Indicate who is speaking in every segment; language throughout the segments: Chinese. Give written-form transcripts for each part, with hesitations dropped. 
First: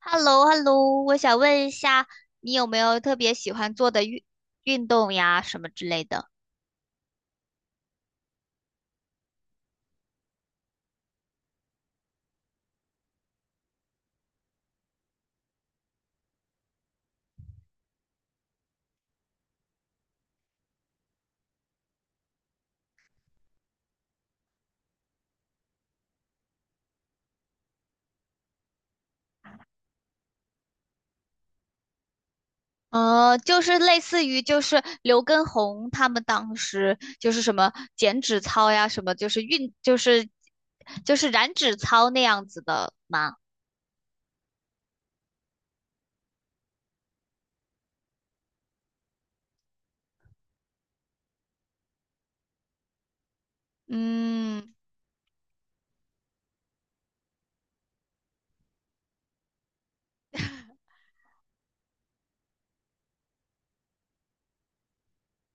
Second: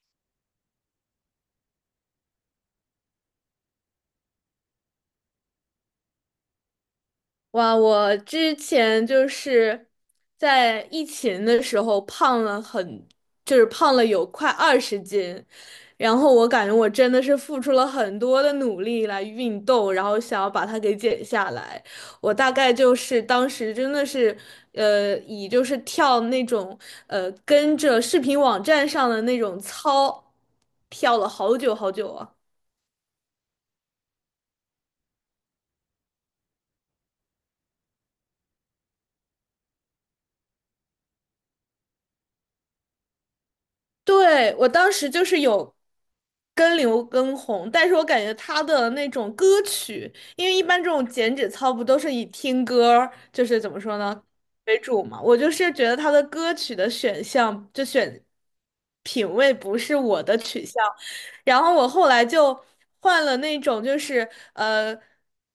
Speaker 1: Hello, hello 我想问一下，你有没有特别喜欢做的运动呀，什么之类的？
Speaker 2: 哇，我之前就是在疫情的时候胖了很，就是胖了有快20斤，然后我感觉我真的是付出了很多的努力来运动，然后想要把它给减下来。我大概就是当时真的是，以就是跳那种跟着视频网站上的那种操，跳了好久好久啊。
Speaker 1: 就是类似于就是刘畊宏他们当时就是什么减脂操呀，什么就是运就是就是燃脂操那样子的吗？
Speaker 2: 对，我当时就是有跟刘畊宏，但是我感觉他的那种歌曲，因为一般这种减脂操不都是以听歌儿就是怎么说呢，
Speaker 1: 嗯
Speaker 2: 为主嘛。我就是觉得他的歌曲的选项，就选品味不是我的取向，然后我后来就换了那种，就是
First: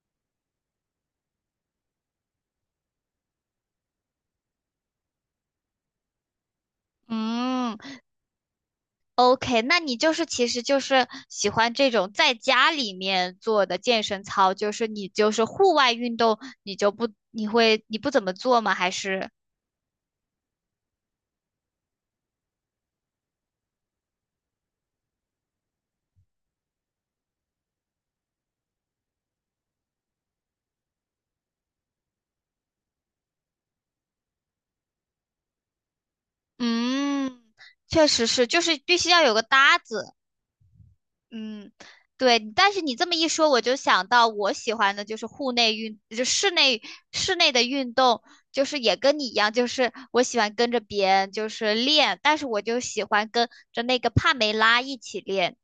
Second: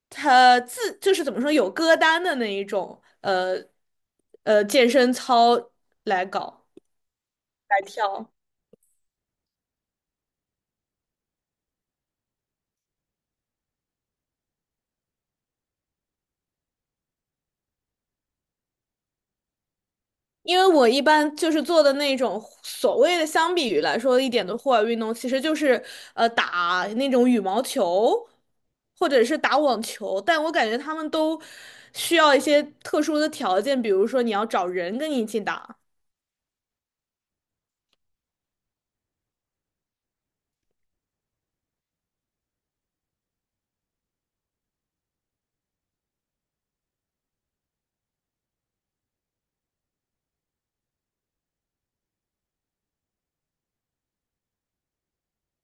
Speaker 2: 他自就是怎么说有歌单的那一种，健身操来搞
Speaker 1: 嗯
Speaker 2: 来跳。
Speaker 1: ，OK，那你就是其实就是喜欢这种在家里面做的健身操，就是你就是户外运动，你就不你会你不怎么做吗？还是？
Speaker 2: 因为我一般就是做的那种所谓的相比于来说一点的户外运动，其实就是打那种羽毛球，或者是打网球，但我感觉他们都需要一些特殊的条件，比如说你要找人跟你一起打。
Speaker 1: 嗯，确实是，就是必须要有个搭子。嗯，对。但是你这么一说，我就想到我喜欢的就是户内运，就室内的运动，就是也跟你一样，就是我喜欢跟着别人就是练，但是我就喜欢跟着那个帕梅拉一起练。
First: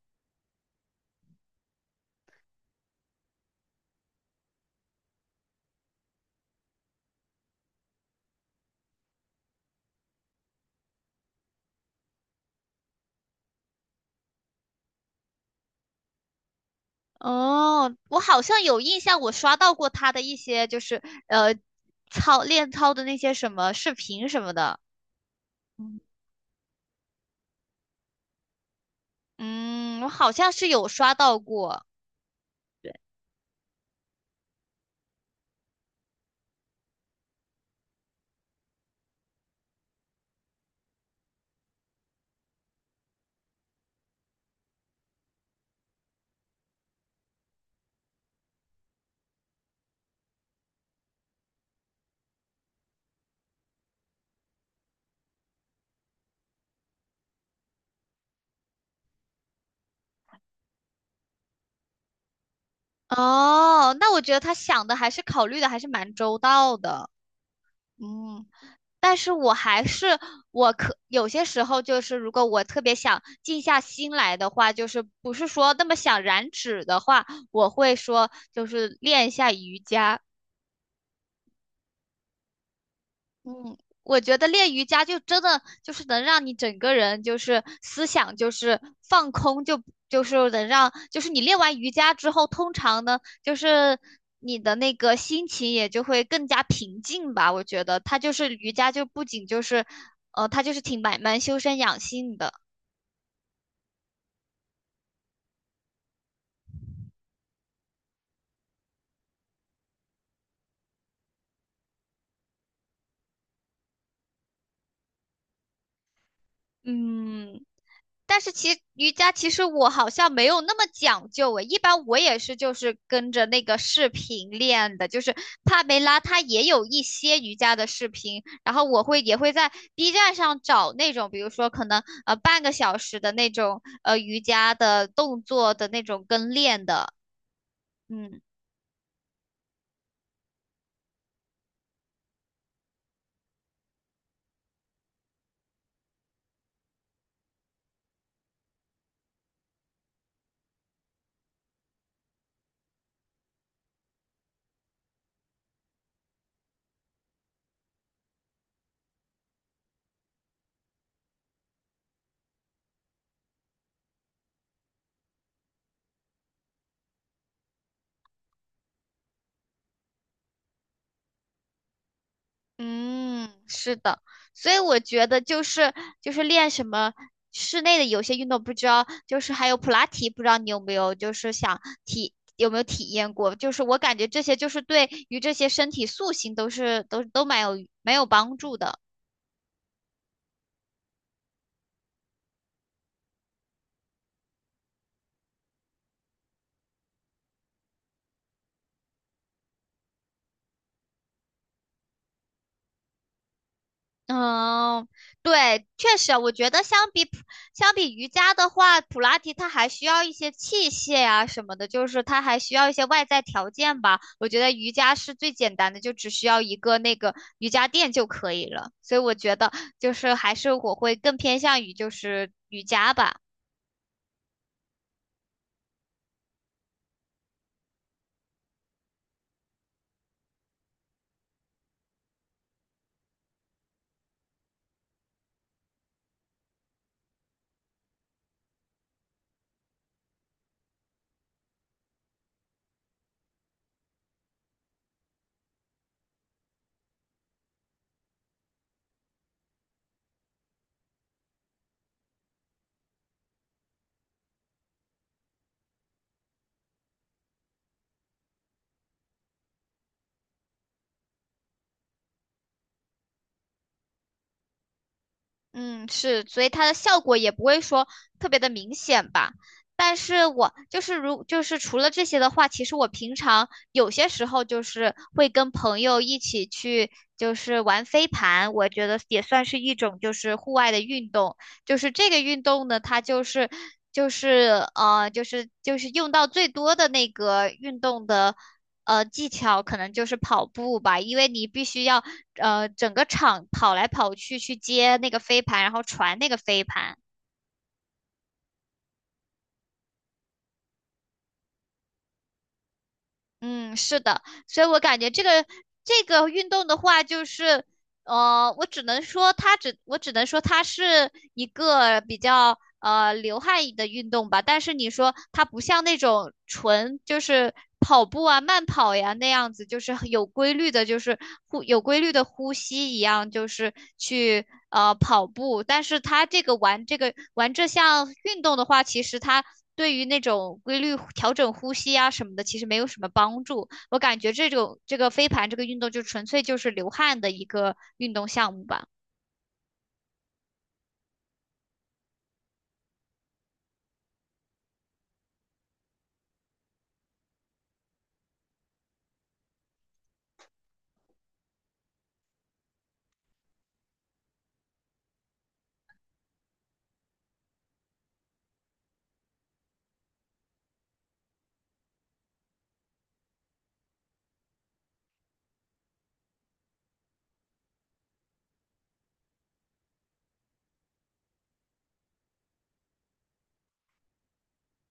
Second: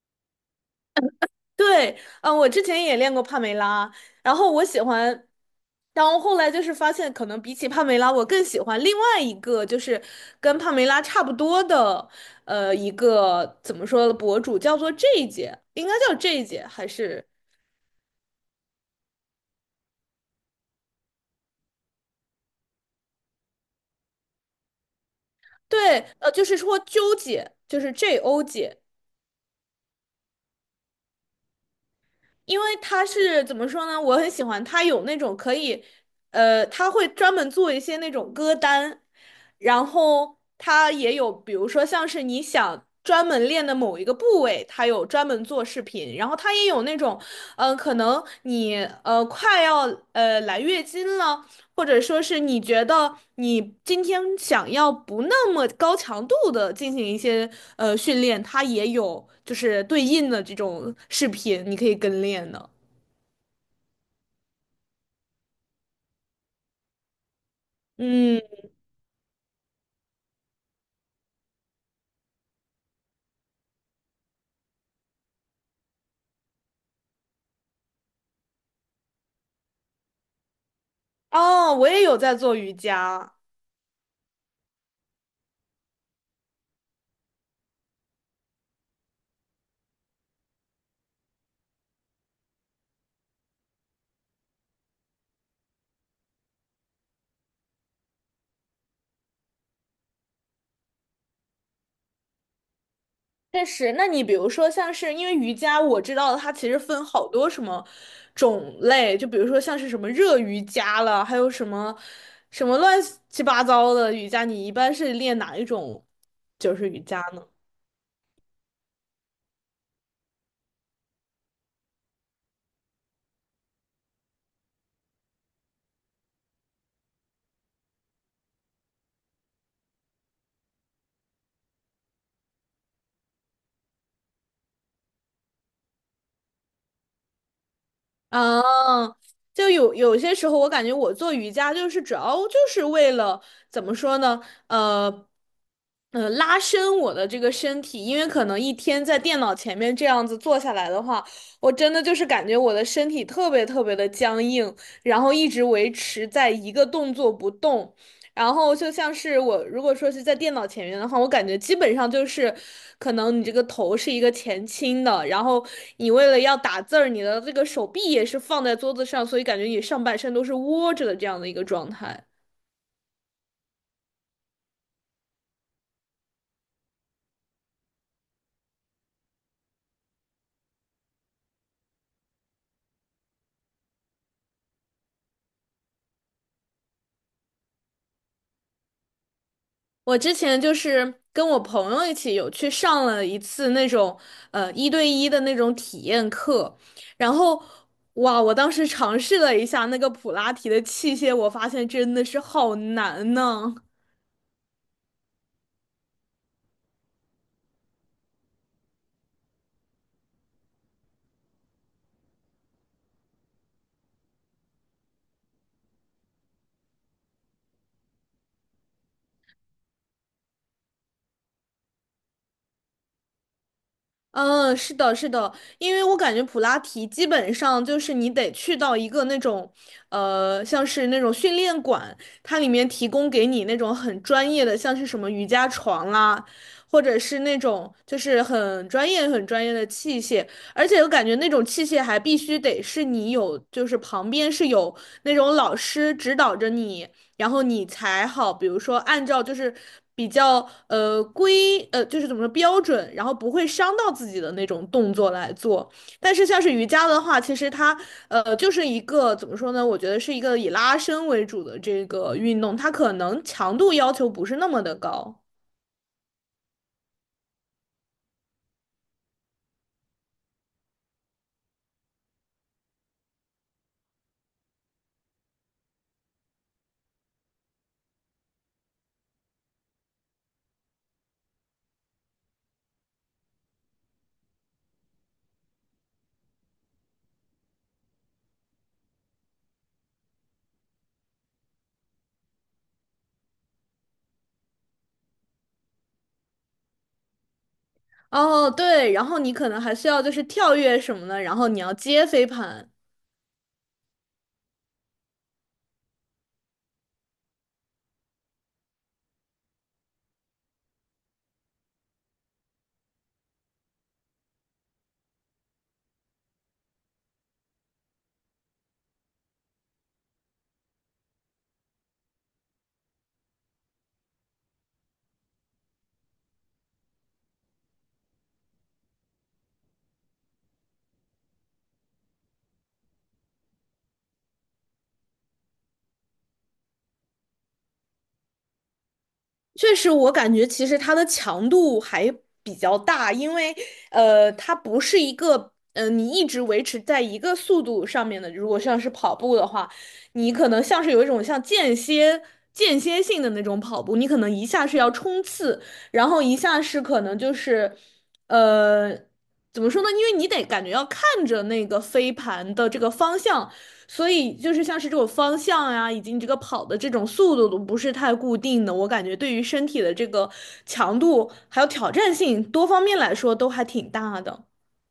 Speaker 2: 对，嗯，我之前也练过帕梅拉，然后我喜欢，然后后来就是发现，可能比起帕梅拉，我更喜欢另外一个，就是跟帕梅拉差不多的，呃，一个怎么说的博主，叫做 J 姐，应该叫 J 姐还是
Speaker 1: 哦，我好像有印象，我刷到过他的一些就是呃练操的那些什么视频什么的。
Speaker 2: 对，就是说纠姐，就是 J O 姐，
Speaker 1: 嗯，我好像是有刷到过。
Speaker 2: 因为他是怎么说呢？我很喜欢他有那种可以，他会专门做一些那种歌单，然后他也有，比如说像是你想专门练的某一个部位，他有专门做视频，然后他也有那种，嗯、可能你快要来月经了，或者说是你觉得你今天想要不那么高强度的进行一些训练，它也有就是对应的这种视频，你可以跟练的。
Speaker 1: 哦，那我觉得他想的还是考虑的还是蛮周到的，
Speaker 2: 嗯，
Speaker 1: 嗯，但是我还是我可有些时候就是，如果我特别想静下心来的话，就是不是说那么想燃脂的话，我会说就是练一下瑜伽。
Speaker 2: 哦，我也有在做瑜伽。
Speaker 1: 嗯，我觉得练瑜伽就真的就是能让你整个人就是思想就是放空就是能让就是你练完瑜伽之后，通常呢就是你的那个心情也就会更加平静吧。我觉得它就是瑜伽就不仅就是，它就是挺蛮修身养性的。
Speaker 2: 确实，那你比如说像是因为瑜伽，我知道它其实分好多什么种类，就比如说像是什么热瑜伽了，还有什么什么乱七八糟的瑜伽，你一般是练哪一种就是瑜伽呢？
Speaker 1: 嗯，但是瑜伽其实我好像没有那么讲究诶，一般我也是就是跟着那个视频练的，就是帕梅拉她也有一些瑜伽的视频，然后也会在 B站上找那种，比如说可能半个小时的那种瑜伽的动作的那种跟练的，嗯。
Speaker 2: 嗯，就有些时候，我感觉我做瑜伽就是主要就是为了怎么说呢？拉伸我的这个身体，因为可能一天在电脑前面这样子坐下来的话，我真的就是感觉我的身体特别特别的僵硬，然后一直维持在一个动作不动，然后就像是我如果说是在电脑前面的话，我感觉基本上就是，可能你这个头是一个前倾的，然后你为了要打字儿，你的这个手臂也是放在桌子上，所以感觉你上半身都是窝着的这样的一个状态。
Speaker 1: 嗯，是的，所以我觉得就是练什么室内的有些运动，不知道就是还有普拉提，不知道你有没有就是有没有体验过？就是我感觉这些就是对于这些身体塑形都是都都蛮有帮助的。
Speaker 2: 我之前就是跟我朋友一起有去上了一次那种1对1的那种体验课，然后哇，我当时尝试了一下那个普拉提的器械，我发现真的是好难呢。
Speaker 1: 嗯，对，确实，我觉得相比瑜伽的话，普拉提它还需要一些器械呀、什么的，就是它还需要一些外在条件吧。我觉得瑜伽是最简单的，就只需要一个那个瑜伽垫就可以了。所以我觉得就是还是我会更偏向于就是瑜伽吧。
Speaker 2: 嗯，是的，是的，因为我感觉普拉提基本上就是你得去到一个那种，呃，像是那种训练馆，它里面提供给你那种很专业的，像是什么瑜伽床啦，或者是那种就是很专业、很专业的器械，而且我感觉那种器械还必须得是你有，就是旁边是有那种老师指导着你，然后你才好，比如说按照就是比较规就是怎么说标准，然后不会伤到自己的那种动作来做。但是像是瑜伽的话，其实它就是一个怎么说呢？我觉得是一个以拉伸为主的这个运动，它可能强度要求不是那么的高。
Speaker 1: 嗯，是，所以它的效果也不会说特别的明显吧。但是我就是就是除了这些的话，其实我平常有些时候就是会跟朋友一起去就是玩飞盘，我觉得也算是一种就是户外的运动。就是这个运动呢，它就是用到最多的那个运动的。技巧可能就是跑步吧，因为你必须要整个场跑来跑去去接那个飞盘，然后传那个飞盘。
Speaker 2: 哦，对，然后你可能还需要就是跳跃什么的，然后你要接飞盘。
Speaker 1: 嗯，是的，所以我感觉这个运动的话，就是我只能说它是一个比较流汗的运动吧。但是你说它不像那种纯就是跑步啊、慢跑呀那样子，就是很有规律的，就是有规律的呼吸一样，就是去跑步。但是它这个玩这个玩这项运动的话，其实它对于那种规律调整呼吸啊什么的，其实没有什么帮助。我感觉这种这个飞盘这个运动就纯粹就是流汗的一个运动项目吧。
Speaker 2: 确实，我感觉其实它的强度还比较大，因为它不是一个你一直维持在一个速度上面的。如果像是跑步的话，你可能像是有一种像间歇性的那种跑步，你可能一下是要冲刺，然后一下是可能就是呃，怎么说呢？因为你得感觉要看着那个飞盘的这个方向。所以就是像是这种方向呀、以及你这个跑的这种速度都不是太固定的，我感觉对于身体的这个强度还有挑战性多方面来说都还挺大的。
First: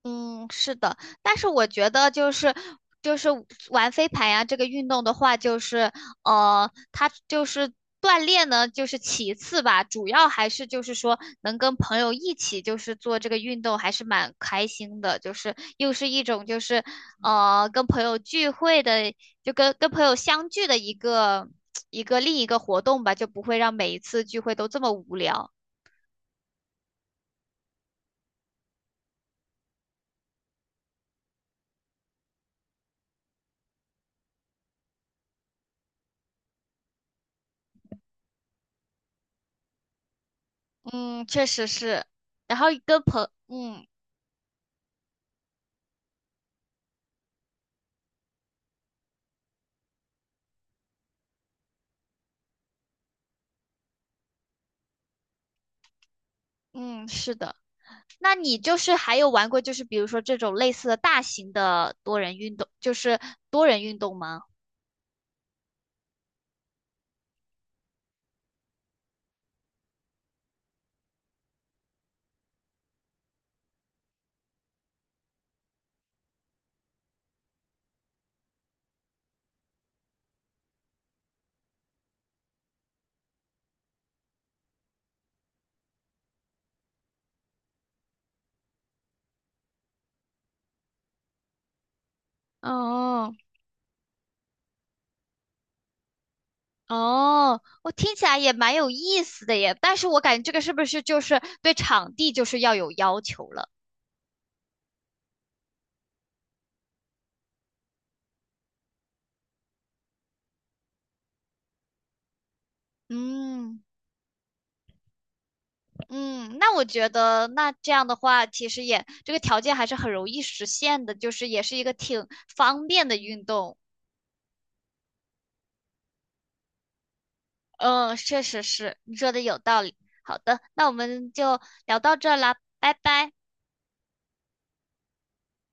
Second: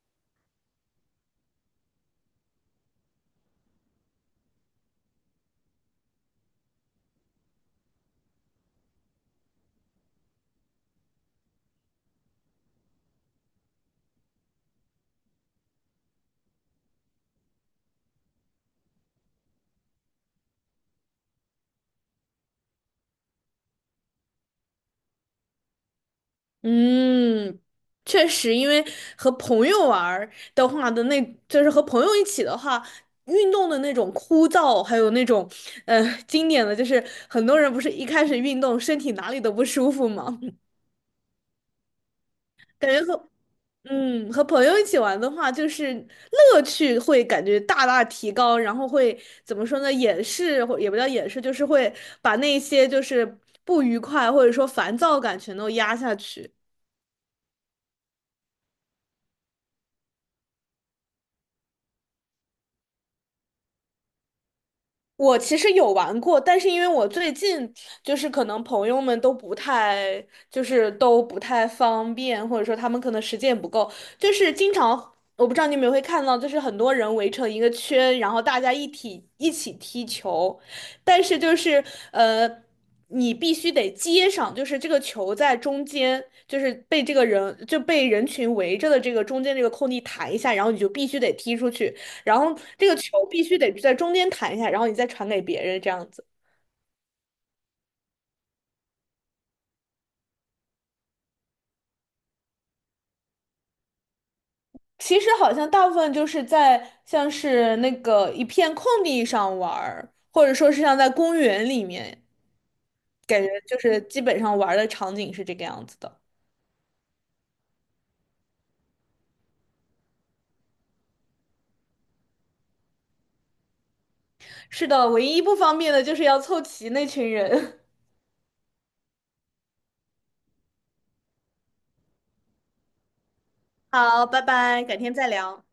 Speaker 1: 嗯，是的，但是我觉得就是玩飞盘呀，这个运动的话，就是它就是锻炼呢，就是其次吧，主要还是就是说能跟朋友一起就是做这个运动，还是蛮开心的，就是又是一种就是跟朋友聚会的，就跟朋友相聚的一个 另一个活动吧，就不会让每一次聚会都这么无聊。
Speaker 2: 嗯，确实，因为和朋友玩儿的话的那，就是和朋友一起的话。运动的那种枯燥，还有那种，呃，经典的就是很多人不是一开始运动身体哪里都不舒服吗？
Speaker 1: 嗯，确实是，然后
Speaker 2: 感觉和
Speaker 1: 嗯
Speaker 2: 嗯，和朋友一起玩的话，就是乐趣会感觉大大提高，然后会怎么说呢？掩饰或也不叫掩饰，就是会把那些就是不愉快或者说烦躁感全都压下去。
Speaker 1: 嗯，是的。那你就是还有玩过，就是比如说这种类似的大型的多人运动，就是多人运动吗？
Speaker 2: 我其实有玩过，但是因为我最近就是可能朋友们都不太，就是都不太方便，或者说他们可能时间也不够，就是经常我不知道你们会看到，就是很多人围成一个圈，然后大家一体一起踢球，但是就是呃，你必须得接上，就是这个球在中间，就是被这个人就被人群围着的这个中间这个空地弹一下，然后你就必须得踢出去。然后这个球
Speaker 1: 哦，
Speaker 2: 必须得在中间弹一下，然后你再传给别人这样子。
Speaker 1: 哦，我听起来也蛮有意思的耶，但是我感觉这个是不是就是对场地就是要有要求了？
Speaker 2: 其实好像大部分就是在像是那个一片空地上玩儿，或者说是像在公园里面，感觉就
Speaker 1: 嗯
Speaker 2: 是基本上玩儿的场景是这个样子的。
Speaker 1: 嗯，那我觉得那这样的话，其实也这个条件还是很容易实现的，就是也是一个挺方便的运动。
Speaker 2: 是的，唯一不方便的就是要凑齐那群人。
Speaker 1: 嗯，确实是，你说的有道理。好的，那我们就聊到这儿啦，拜拜。
Speaker 2: 好，拜拜，改天再聊。